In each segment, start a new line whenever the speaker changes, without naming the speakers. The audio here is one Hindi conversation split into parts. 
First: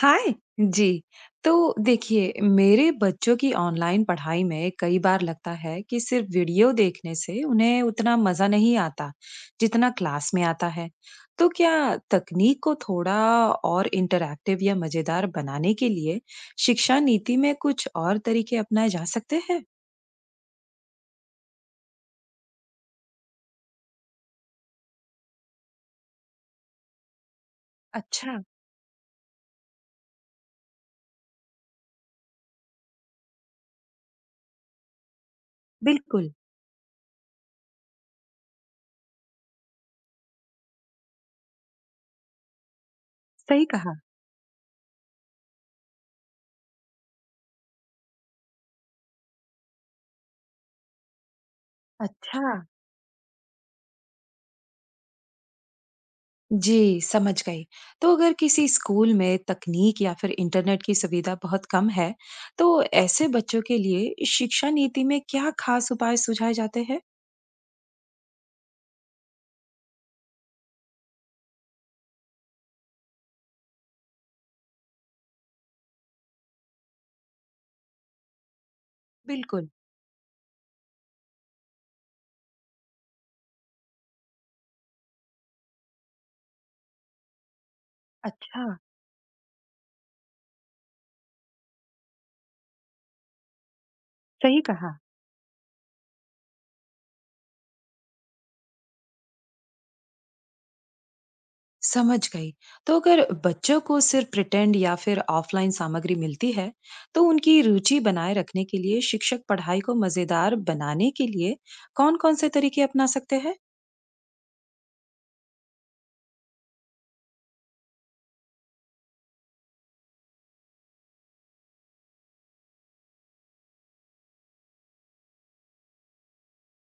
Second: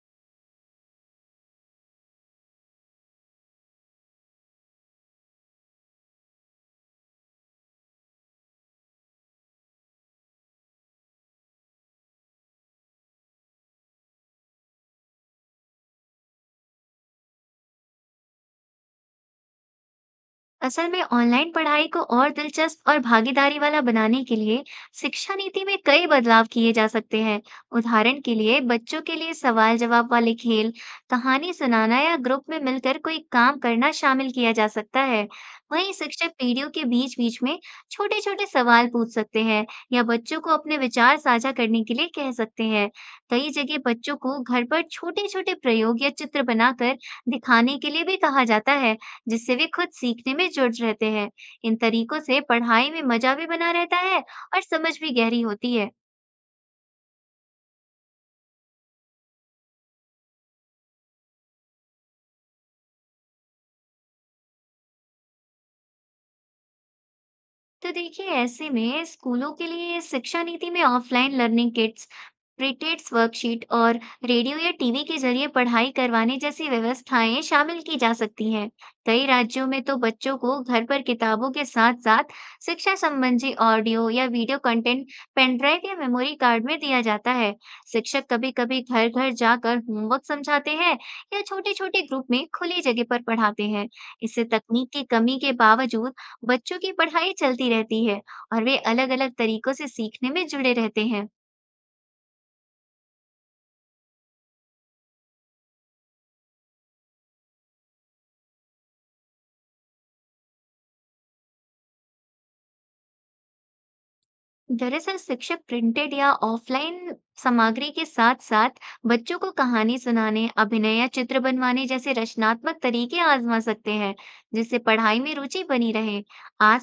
हाय! जी। तो देखिए, मेरे बच्चों की ऑनलाइन पढ़ाई में कई बार लगता है कि सिर्फ वीडियो देखने से उन्हें उतना मज़ा नहीं आता, जितना क्लास में आता है। तो क्या तकनीक को थोड़ा और इंटरैक्टिव या मज़ेदार बनाने के लिए शिक्षा नीति में कुछ और तरीके अपनाए जा सकते हैं?
असल में ऑनलाइन पढ़ाई को और दिलचस्प और भागीदारी वाला बनाने के लिए शिक्षा नीति में कई बदलाव किए जा सकते हैं। उदाहरण के
अच्छा,
लिए बच्चों के लिए सवाल जवाब वाले खेल, कहानी सुनाना या ग्रुप में मिलकर कोई काम करना शामिल किया जा सकता है। वहीं
बिल्कुल,
शिक्षक पीढ़ियों के बीच बीच में छोटे छोटे सवाल पूछ सकते हैं या बच्चों को अपने विचार साझा करने के लिए कह सकते हैं। कई
सही
जगह
कहा।
बच्चों को घर पर छोटे छोटे प्रयोग या चित्र बनाकर दिखाने के लिए भी कहा जाता है, जिससे वे खुद सीखने में जुट रहते हैं। इन तरीकों से
अच्छा।
पढ़ाई में मज़ा भी बना रहता है और समझ भी गहरी होती है।
जी, समझ गई। तो अगर किसी स्कूल में तकनीक या फिर इंटरनेट की सुविधा बहुत कम है, तो ऐसे बच्चों के लिए शिक्षा नीति में क्या खास उपाय सुझाए जाते हैं?
तो देखिए, ऐसे में स्कूलों के लिए शिक्षा नीति में offline learning kits, printed worksheet और रेडियो या टीवी के जरिए पढ़ाई करवाने जैसी व्यवस्थाएं शामिल की जा सकती हैं। कई राज्यों
बिल्कुल।
में तो बच्चों को घर पर किताबों के साथ साथ शिक्षा संबंधी ऑडियो या वीडियो कंटेंट पेन ड्राइव या मेमोरी कार्ड में दिया जाता है। शिक्षक
अच्छा।
कभी-कभी घर-घर जाकर होमवर्क समझाते हैं या छोटे-छोटे ग्रुप में खुली जगह पर पढ़ाते हैं। इससे
सही
तकनीक
कहा।
की कमी के बावजूद बच्चों की पढ़ाई चलती रहती है और वे अलग-अलग तरीकों से सीखने में जुड़े रहते हैं।
समझ गई। तो अगर बच्चों को सिर्फ प्रिटेंड या फिर ऑफलाइन सामग्री मिलती है, तो उनकी रुचि बनाए रखने के लिए शिक्षक पढ़ाई को मजेदार बनाने के लिए कौन-कौन से तरीके अपना सकते हैं?
दरअसल शिक्षक प्रिंटेड या ऑफलाइन सामग्री के साथ साथ बच्चों को कहानी सुनाने, अभिनय या चित्र बनवाने जैसे रचनात्मक तरीके आजमा सकते हैं, जिससे पढ़ाई में रुचि बनी रहे।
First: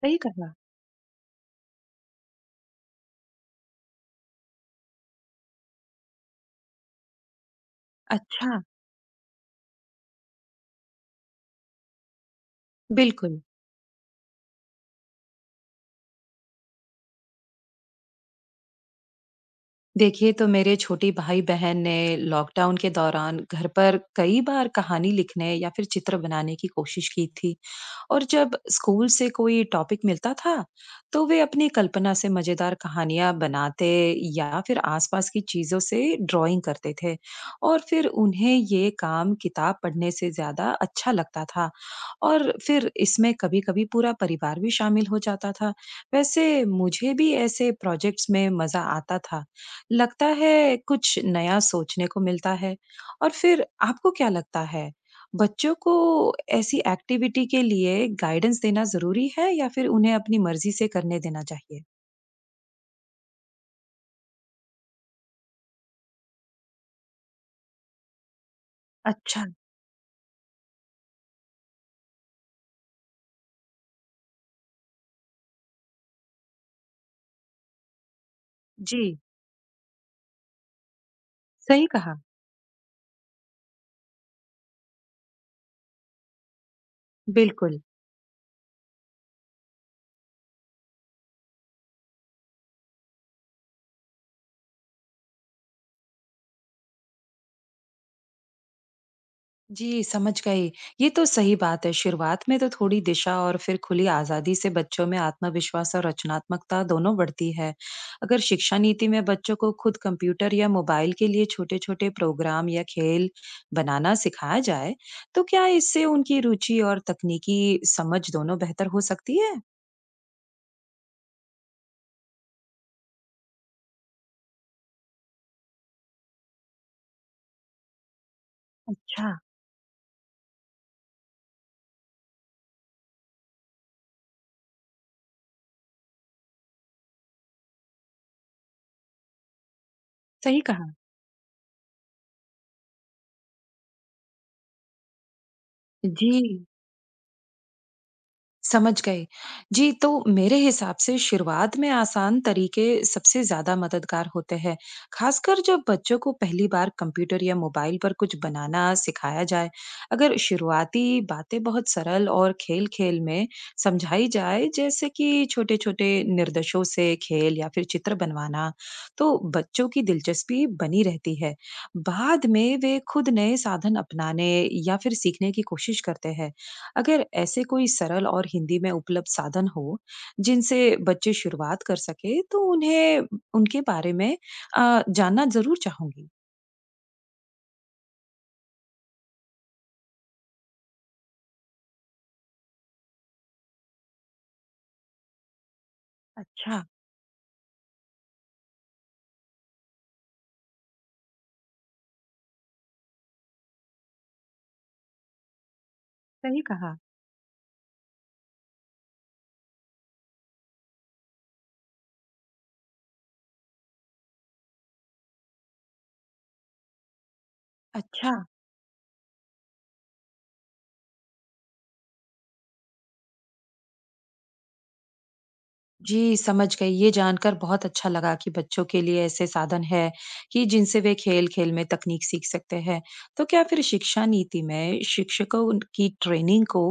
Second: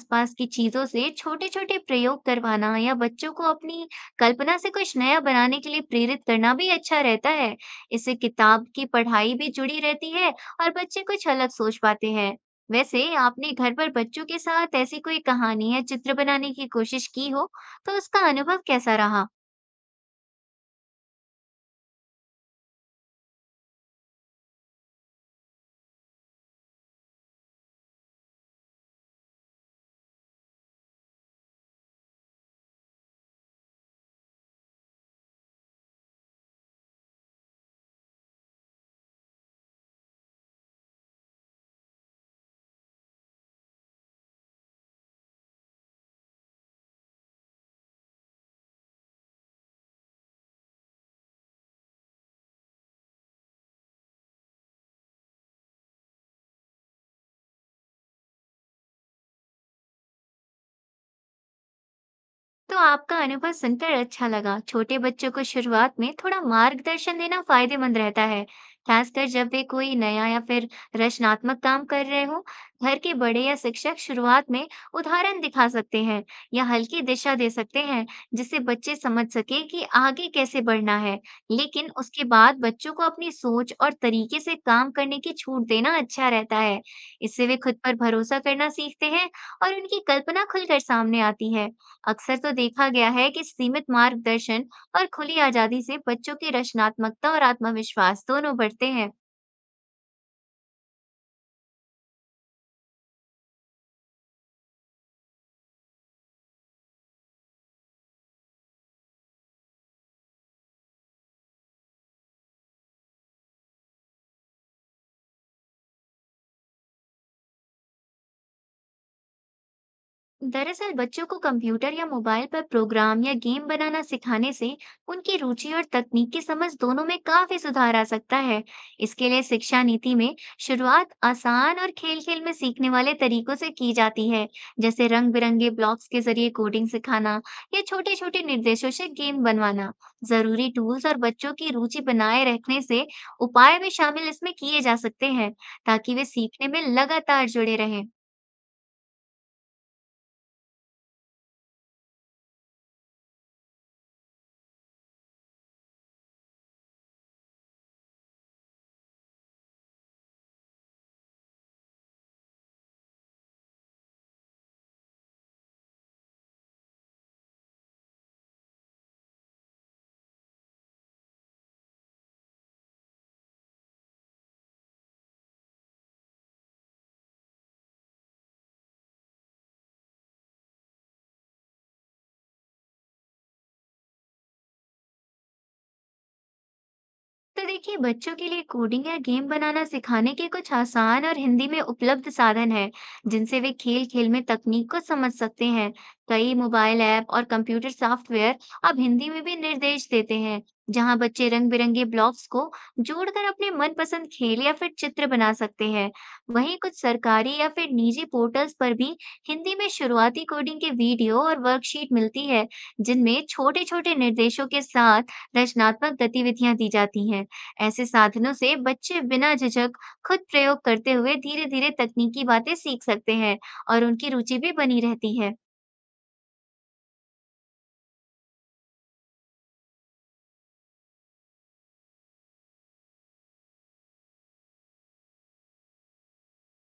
सही
की
कहा।
चीजों से छोटे-छोटे प्रयोग करवाना या बच्चों को अपनी कल्पना से कुछ नया बनाने के लिए प्रेरित करना भी अच्छा रहता है। इससे
अच्छा।
किताब की पढ़ाई भी जुड़ी रहती है और बच्चे कुछ अलग सोच पाते हैं। वैसे,
बिल्कुल।
आपने घर पर बच्चों के साथ ऐसी कोई कहानी या चित्र बनाने की कोशिश की हो? तो उसका अनुभव कैसा रहा?
देखिए, तो मेरे छोटे भाई-बहन ने लॉकडाउन के दौरान घर पर कई बार कहानी लिखने या फिर चित्र बनाने की कोशिश की थी। और जब स्कूल से कोई टॉपिक मिलता था, तो वे अपनी कल्पना से मजेदार कहानियां बनाते या फिर आसपास की चीजों से ड्राइंग करते थे और फिर उन्हें ये काम किताब पढ़ने से ज्यादा अच्छा लगता था और फिर इसमें कभी-कभी पूरा परिवार भी शामिल हो जाता था। वैसे मुझे भी ऐसे प्रोजेक्ट्स में मजा आता था। लगता है कुछ नया सोचने को मिलता है। और फिर आपको क्या लगता है? बच्चों को ऐसी एक्टिविटी के लिए गाइडेंस देना ज़रूरी है या फिर उन्हें अपनी मर्ज़ी से करने देना चाहिए?
तो आपका अनुभव सुनकर अच्छा लगा। छोटे बच्चों को शुरुआत में थोड़ा मार्गदर्शन देना फायदेमंद रहता है, खासकर
अच्छा,
जब वे कोई नया या फिर रचनात्मक काम कर रहे हो। घर के बड़े या शिक्षक शुरुआत में उदाहरण दिखा सकते हैं या हल्की दिशा दे सकते हैं, जिससे बच्चे
जी,
समझ सके कि आगे कैसे बढ़ना है।
सही
लेकिन
कहा,
उसके बाद बच्चों को अपनी सोच और तरीके से काम करने की छूट देना अच्छा रहता है। इससे वे खुद
बिल्कुल।
पर भरोसा करना सीखते हैं और उनकी कल्पना खुलकर सामने आती है। अक्सर तो देखा गया है कि सीमित मार्गदर्शन और खुली आजादी से बच्चों की रचनात्मकता और आत्मविश्वास दोनों बढ़ते हैं।
जी, समझ गई। ये तो सही बात है, शुरुआत में तो थोड़ी दिशा और फिर खुली आज़ादी से बच्चों में आत्मविश्वास और रचनात्मकता दोनों बढ़ती है। अगर शिक्षा नीति में बच्चों को खुद कंप्यूटर या मोबाइल के लिए छोटे-छोटे प्रोग्राम या खेल बनाना सिखाया जाए, तो क्या इससे उनकी रुचि और तकनीकी समझ दोनों बेहतर हो सकती है?
दरअसल बच्चों को कंप्यूटर या मोबाइल पर प्रोग्राम या गेम बनाना सिखाने से उनकी रुचि और तकनीक की समझ दोनों में काफी सुधार आ सकता है। इसके
अच्छा,
लिए शिक्षा नीति में शुरुआत आसान और खेल-खेल में सीखने वाले तरीकों से की जाती है, जैसे रंग-बिरंगे ब्लॉक्स के जरिए कोडिंग सिखाना या छोटे-छोटे निर्देशों से गेम बनवाना।
सही
जरूरी
कहा।
टूल्स और बच्चों की रुचि बनाए रखने से उपाय भी शामिल इसमें किए जा सकते हैं, ताकि वे
जी,
सीखने में लगातार जुड़े रहें।
समझ गए। जी, तो मेरे हिसाब से शुरुआत में आसान तरीके सबसे ज़्यादा मददगार होते हैं, खासकर जब बच्चों को पहली बार कंप्यूटर या मोबाइल पर कुछ बनाना सिखाया जाए। अगर शुरुआती बातें बहुत सरल और खेल-खेल में समझाई जाए, जैसे कि छोटे-छोटे निर्देशों से खेल या फिर चित्र बनवाना, तो बच्चों की दिलचस्पी बनी रहती है। बाद में वे खुद नए साधन अपनाने या फिर सीखने की कोशिश करते हैं। अगर ऐसे कोई सरल और हिंदी में उपलब्ध साधन हो, जिनसे बच्चे शुरुआत कर सके, तो उन्हें उनके बारे में जानना ज़रूर चाहूँगी।
तो देखिए, बच्चों के लिए कोडिंग या गेम बनाना सिखाने के कुछ आसान और हिंदी में उपलब्ध साधन हैं, जिनसे वे खेल खेल में तकनीक को समझ सकते हैं। कई
अच्छा,
मोबाइल ऐप और कंप्यूटर सॉफ्टवेयर अब हिंदी में भी निर्देश देते हैं, जहां बच्चे रंग बिरंगे ब्लॉक्स को जोड़कर अपने मनपसंद खेल या फिर चित्र बना सकते हैं।
सही
वहीं
कहा।
कुछ सरकारी या फिर निजी पोर्टल्स पर भी हिंदी में शुरुआती कोडिंग के वीडियो और वर्कशीट मिलती है, जिनमें छोटे छोटे निर्देशों के साथ रचनात्मक गतिविधियां दी जाती हैं। ऐसे
अच्छा।
साधनों से बच्चे बिना झिझक खुद प्रयोग करते हुए धीरे-धीरे तकनीकी बातें सीख सकते हैं और उनकी रुचि भी बनी रहती है।
जी, समझ गई। ये जानकर बहुत अच्छा लगा कि बच्चों के लिए ऐसे साधन हैं कि जिनसे वे खेल-खेल में तकनीक सीख सकते हैं। तो क्या फिर शिक्षा नीति में शिक्षकों की ट्रेनिंग को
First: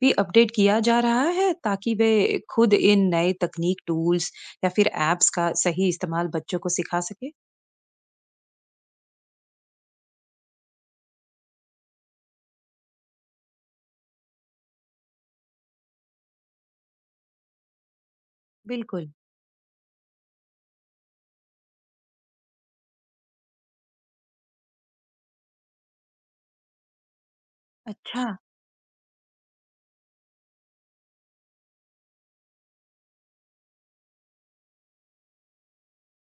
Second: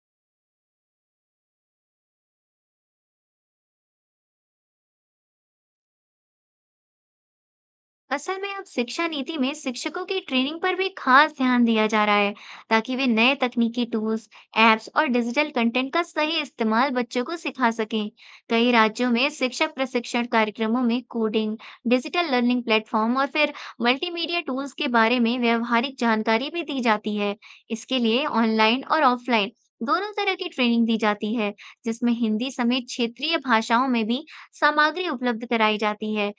भी अपडेट किया जा रहा है ताकि वे खुद इन नए तकनीक टूल्स या फिर ऐप्स का सही इस्तेमाल बच्चों को सिखा सके?
असल में अब शिक्षा नीति में शिक्षकों की ट्रेनिंग पर भी खास ध्यान दिया जा रहा है, ताकि वे नए तकनीकी टूल्स, एप्स और डिजिटल कंटेंट का सही इस्तेमाल बच्चों को सिखा सकें। कई
बिल्कुल,
राज्यों में शिक्षक प्रशिक्षण कार्यक्रमों में कोडिंग, डिजिटल लर्निंग प्लेटफॉर्म और फिर मल्टीमीडिया टूल्स के बारे में व्यावहारिक जानकारी भी दी जाती है। इसके लिए
अच्छा,
ऑनलाइन और ऑफलाइन दोनों तरह की ट्रेनिंग दी जाती है, जिसमें हिंदी समेत क्षेत्रीय भाषाओं में भी सामग्री उपलब्ध कराई जाती है।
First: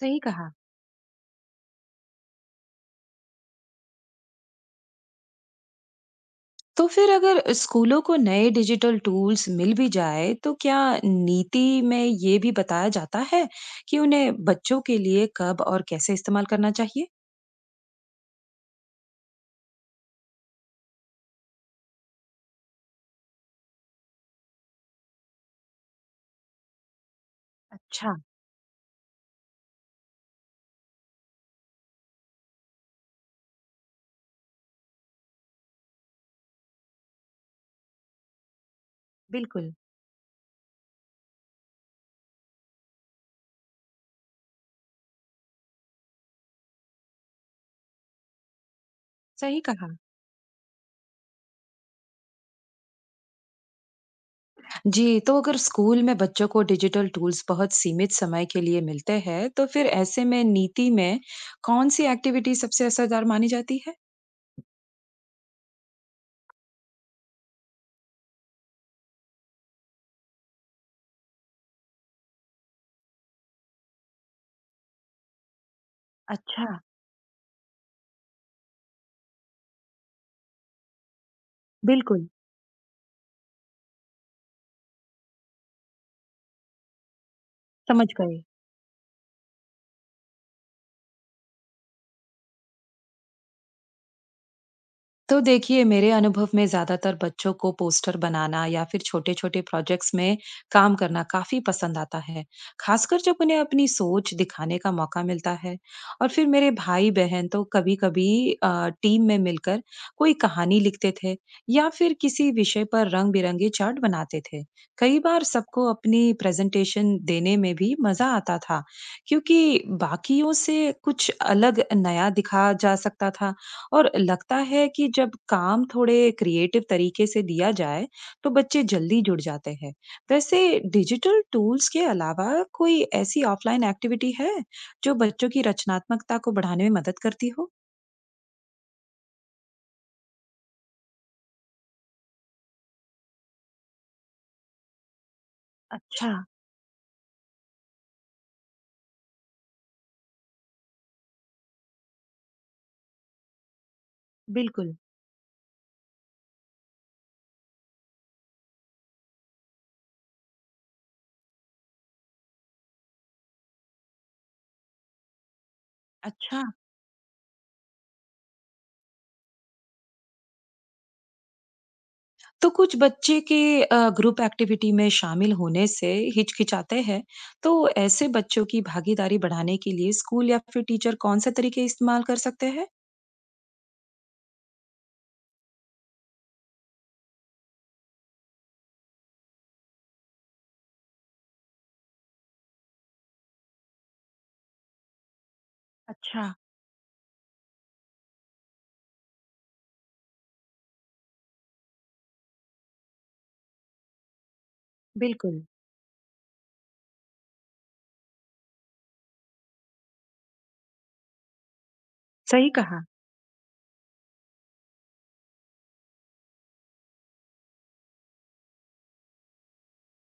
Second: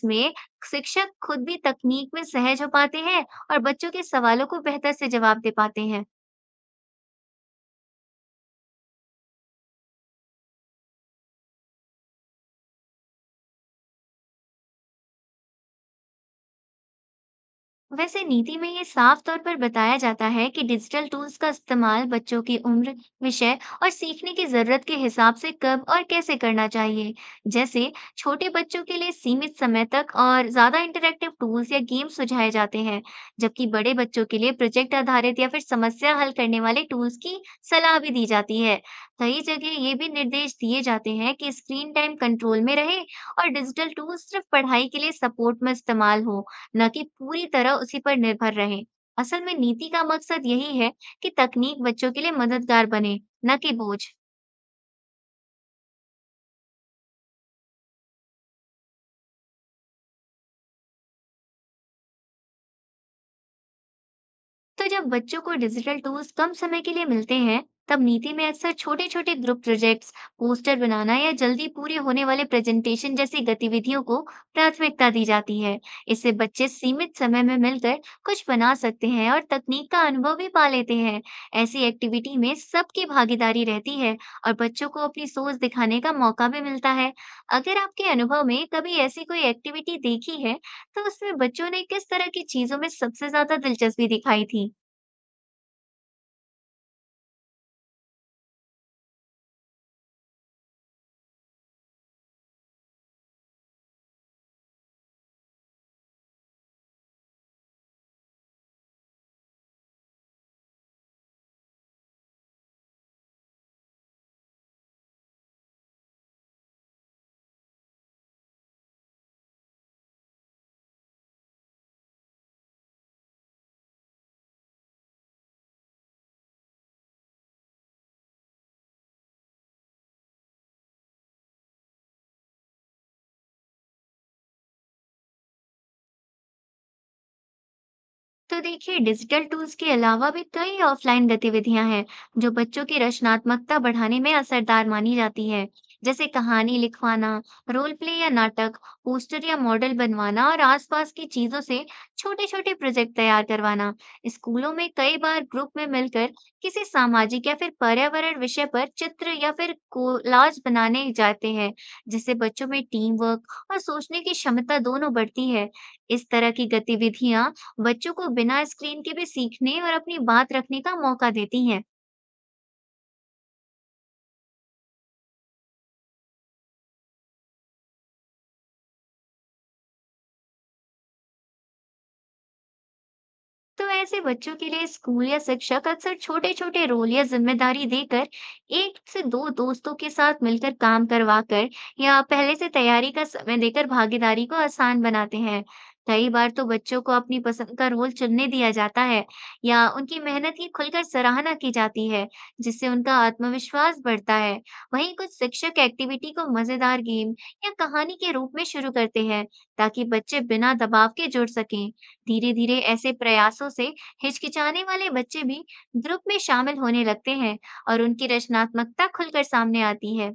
सही कहा।
शिक्षक खुद भी तकनीक में सहज हो पाते हैं और बच्चों के सवालों को बेहतर से जवाब दे पाते हैं।
तो फिर अगर स्कूलों को नए डिजिटल टूल्स मिल भी जाए तो क्या नीति में ये भी बताया जाता है कि उन्हें बच्चों के लिए कब और कैसे इस्तेमाल करना चाहिए?
वैसे नीति में ये साफ तौर पर बताया जाता है कि डिजिटल टूल्स का इस्तेमाल बच्चों की उम्र, विषय और सीखने की जरूरत के हिसाब से कब और कैसे करना चाहिए। जैसे
अच्छा।
छोटे बच्चों के लिए सीमित समय तक और ज्यादा इंटरैक्टिव टूल्स या गेम सुझाए जाते हैं, जबकि बड़े बच्चों के लिए प्रोजेक्ट आधारित या फिर समस्या हल करने वाले टूल्स की सलाह भी दी जाती है। कई
बिल्कुल।
जगह ये भी निर्देश दिए जाते हैं कि स्क्रीन टाइम कंट्रोल में रहे और डिजिटल टूल्स सिर्फ पढ़ाई के लिए सपोर्ट में इस्तेमाल हो, न कि पूरी तरह उसी पर निर्भर रहें। असल में
सही
नीति
कहा।
का मकसद यही है कि तकनीक बच्चों के लिए मददगार बने, न कि बोझ।
जी, तो अगर स्कूल में बच्चों को डिजिटल टूल्स बहुत सीमित समय के लिए मिलते हैं, तो फिर ऐसे में नीति में कौन सी एक्टिविटी सबसे असरदार मानी जाती है?
तो जब बच्चों को डिजिटल टूल्स कम समय के लिए मिलते हैं, तब नीति में अक्सर छोटे छोटे ग्रुप प्रोजेक्ट्स, पोस्टर बनाना या जल्दी पूरे होने वाले प्रेजेंटेशन जैसी गतिविधियों को प्राथमिकता दी जाती है। इससे बच्चे
अच्छा।
सीमित समय में मिलकर कुछ बना सकते हैं और तकनीक का अनुभव भी पा लेते हैं। ऐसी
बिल्कुल।
एक्टिविटी में सबकी भागीदारी रहती है और बच्चों को अपनी सोच दिखाने का मौका भी मिलता है। अगर
समझ
आपके
गए।
अनुभव में कभी ऐसी कोई एक्टिविटी देखी है, तो उसमें बच्चों ने किस तरह की चीजों में सबसे ज्यादा दिलचस्पी दिखाई थी?
तो देखिए, मेरे अनुभव में ज़्यादातर बच्चों को पोस्टर बनाना या फिर छोटे-छोटे प्रोजेक्ट्स में काम करना काफ़ी पसंद आता है, खासकर जब उन्हें अपनी सोच दिखाने का मौका मिलता है। और फिर मेरे भाई-बहन तो कभी-कभी टीम में मिलकर कोई कहानी लिखते थे या फिर किसी विषय पर रंग-बिरंगे चार्ट बनाते थे। कई बार सबको अपनी प्रेज़ेंटेशन देने में भी मज़ा आता था, क्योंकि बाकियों से कुछ अलग नया दिखा जा सकता था। और लगता है कि जब काम थोड़े क्रिएटिव तरीके से दिया जाए, तो बच्चे जल्दी जुड़ जाते हैं। वैसे डिजिटल टूल्स के अलावा कोई ऐसी ऑफलाइन एक्टिविटी है, जो बच्चों की रचनात्मकता को बढ़ाने में मदद करती हो?
तो देखिए, डिजिटल टूल्स के अलावा भी कई ऑफलाइन गतिविधियां हैं, जो बच्चों की रचनात्मकता बढ़ाने में असरदार मानी जाती है। जैसे
अच्छा।
कहानी लिखवाना, रोल प्ले या नाटक, पोस्टर या मॉडल बनवाना और आसपास की चीजों से छोटे छोटे प्रोजेक्ट तैयार करवाना। स्कूलों में
बिल्कुल।
कई बार ग्रुप में मिलकर किसी सामाजिक या फिर पर्यावरण विषय पर चित्र या फिर कोलाज बनाने जाते हैं, जिससे बच्चों में टीम वर्क और सोचने की क्षमता दोनों बढ़ती है। इस तरह
अच्छा।
की गतिविधियां बच्चों को बिना स्क्रीन के भी सीखने और अपनी बात रखने का मौका देती हैं।
तो कुछ बच्चे के ग्रुप एक्टिविटी में शामिल होने से हिचकिचाते हैं, तो ऐसे बच्चों की भागीदारी बढ़ाने के लिए स्कूल या फिर टीचर कौन से तरीके इस्तेमाल कर सकते हैं?
तो ऐसे बच्चों के लिए स्कूल या शिक्षक अक्सर छोटे छोटे रोल या जिम्मेदारी देकर, एक से दो दोस्तों के साथ मिलकर काम करवाकर या पहले से तैयारी का समय देकर भागीदारी को आसान बनाते हैं। कई
अच्छा।
बार तो बच्चों को अपनी पसंद का रोल चुनने दिया जाता है या उनकी मेहनत की खुलकर सराहना की जाती है, जिससे उनका आत्मविश्वास बढ़ता है। वहीं कुछ
बिल्कुल।
शिक्षक एक्टिविटी को मजेदार गेम या कहानी के रूप में शुरू करते हैं, ताकि बच्चे बिना दबाव के जुड़ सकें।
सही
धीरे-धीरे
कहा।
ऐसे प्रयासों से हिचकिचाने वाले बच्चे भी ग्रुप में शामिल होने लगते हैं और उनकी रचनात्मकता खुलकर सामने आती है।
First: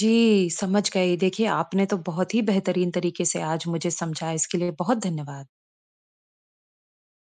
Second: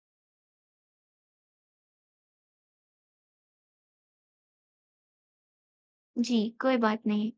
जी, समझ गई। देखिए, आपने तो बहुत ही बेहतरीन तरीके से आज मुझे समझा, इसके लिए बहुत धन्यवाद।
जी, कोई बात नहीं।